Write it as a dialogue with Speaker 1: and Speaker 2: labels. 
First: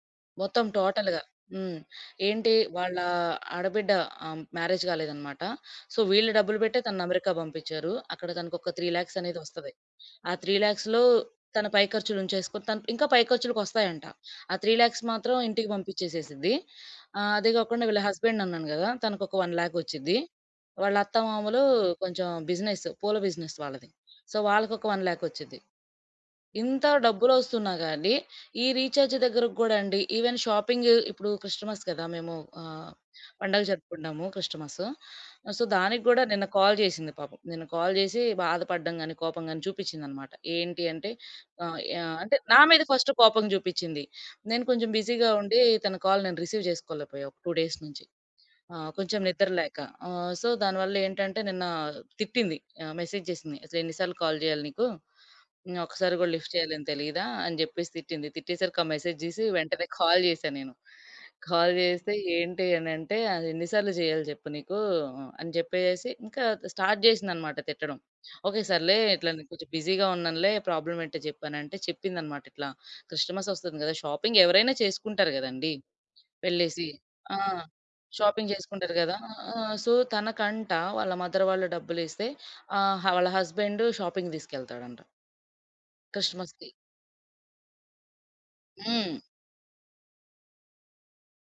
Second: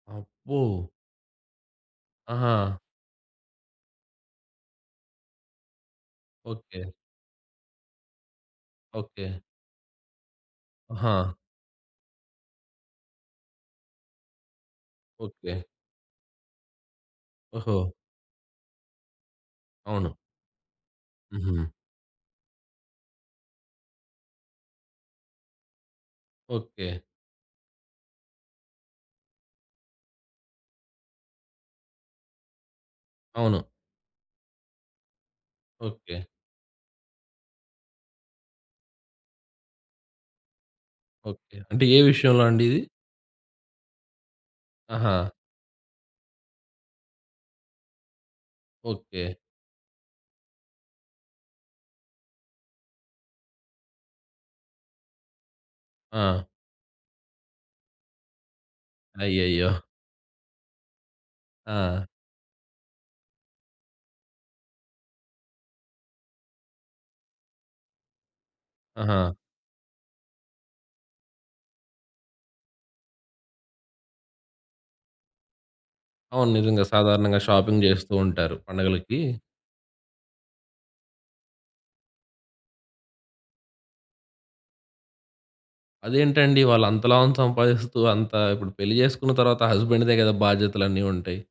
Speaker 1: అబ్బో!
Speaker 2: మొత్తం టోటల్‌గా. హ్మ్. ఏంటి
Speaker 1: ఆహా!
Speaker 2: వాళ్ళా ఆడబిడ్డ ఆహ్, మ్యారేజ్ గాలేదనమాట. సో వీళ్ళు డబ్బులు బెట్టె
Speaker 1: ఓకే.
Speaker 2: తనని అమెరికా బంపించారు. అక్కడ తనకొక 3,00,000
Speaker 1: ఓకే.
Speaker 2: అనేది ఒస్తది. ఆ 3,00,000లో
Speaker 1: ఆహా!
Speaker 2: తన పై ఖర్చులుంచేసుకొన తను ఇంకా పై ఖర్చులకొస్తాయంట. ఆ 3,00,000 మాత్రం
Speaker 1: ఓకే.
Speaker 2: ఇంటికి పంపిచ్చేసేసిద్ది ఆహ్, అదే గాకుండా
Speaker 1: ఓహో!
Speaker 2: వీళ్ళ హస్బెండ్ అన్నాను గదా! తనకు ఒక 1,00,000
Speaker 1: అవును.
Speaker 2: ఒచ్చిద్ది. వాళ్ళ అత్తమామలు
Speaker 1: హుహు.
Speaker 2: కొంచెం బిజినెస్ పూల బిజినెస్ వాళ్ళది. సో వాళ్ళకొక 1,00,000 ఒచ్చిద్ది. ఇంత
Speaker 1: ఓకే.
Speaker 2: డబ్బులొస్తున్నా గానీ ఈ రీచార్జ్ దగ్గరకి గూడా అండి ఈవెన్ షాపింగ్ ఇప్పుడు క్రిస్టమస్ గదా! మేము ఆహ్, పండగ
Speaker 1: అవును.
Speaker 2: జరుపుకుంటాము, క్రిస్టమస్సు. సో దానికి గూడా
Speaker 1: ఓకే.
Speaker 2: నిన్న కాల్ జేసింది పాపం. నిన్న కాల్ జేసి బాధపడ్డం గానీ, కోపం గానీ చూపిచిందనమాట. ఏంటి అంటే
Speaker 1: ఓకే.
Speaker 2: ఆహ్,
Speaker 1: అంటే ఏ
Speaker 2: యా అంటే
Speaker 1: విషయంలో
Speaker 2: నా
Speaker 1: అండి
Speaker 2: మీద
Speaker 1: ఇది?
Speaker 2: ఫస్ట్ కోపం జూపిచింది. నేను కొంచెం బిజీగా
Speaker 1: ఆహా!
Speaker 2: ఉండి తన కాల్ నేను రిసీవ్ జేసుకోలేపోయా ఒక 2 డేస్ నుంచి. ఆ! కొంచెం
Speaker 1: ఓకే.
Speaker 2: నిద్ర లేక ఆహ్, సో దానివల్ల ఏంటంటే నిన్న తిట్టింది. ఆహ్, మెసేజ్ జేసింది "అసలు ఎన్ని సార్లు కాల్ జేయాలి నీకు? హ్మ్. ఒకసారి గూడా
Speaker 1: ఆ!
Speaker 2: లిఫ్ట్ చేయాలని తెలీదా" అని జెప్పేసి తిట్టింది. తిట్టేసరికి ఆ మెసేజ్ జూసి
Speaker 1: అయ్యయ్యో!
Speaker 2: వెంటనే కాల్ జేసా నేను. కాల్
Speaker 1: ఆ!
Speaker 2: జేస్తే "ఏంటె?" అనంటే "అదెన్ని సార్లు జేయాలి జెప్పు నీకు?" అని జెప్పేసేసి ఇంకా స్టార్ట్ జేసిందనమాట తిట్టడం "ఓకే. సర్లే
Speaker 1: ఆహా!
Speaker 2: ఇట్లా నేను కొంచెం బిజీగా ఉన్నానులే ప్రాబ్లమ్ ఏంటో జెప్పు" అనంటే చెప్పిందనమాట. ఇట్లా క్రిస్టమస్ ఒస్తుంది గదా! షాపింగ్ ఎవరైనా చేసుకుంటారు గదండి.
Speaker 1: అవును. నిజంగా
Speaker 2: వెళ్ళేసి! ఆ!
Speaker 1: సాధారణంగా షాపింగ్ జేస్తూ
Speaker 2: షాపింగ్
Speaker 1: ఉంటారు
Speaker 2: జేసుకుంటారు గదా!
Speaker 1: పండగలకి.
Speaker 2: ఆహ్, సో తనకంట వాళ్ళ మదర్ వాళ్ళు డబ్బులిస్తే ఆహ్, హ వాళ్ళ హస్బెండ్ షాపింగ్‌కి తీసుకెళ్తాడంట.
Speaker 1: అదేంటండి?
Speaker 2: క్రిస్టమస్‌కి.
Speaker 1: వాళ్ళంత లావున సంపాదిస్తూ అంత ఇప్పుడు పెళ్లి
Speaker 2: హ్మ్.
Speaker 1: జేసుకున్న తర్వాత హస్బెండ్‌దే గదా! బాధ్యతలన్నీ ఉంటాయి?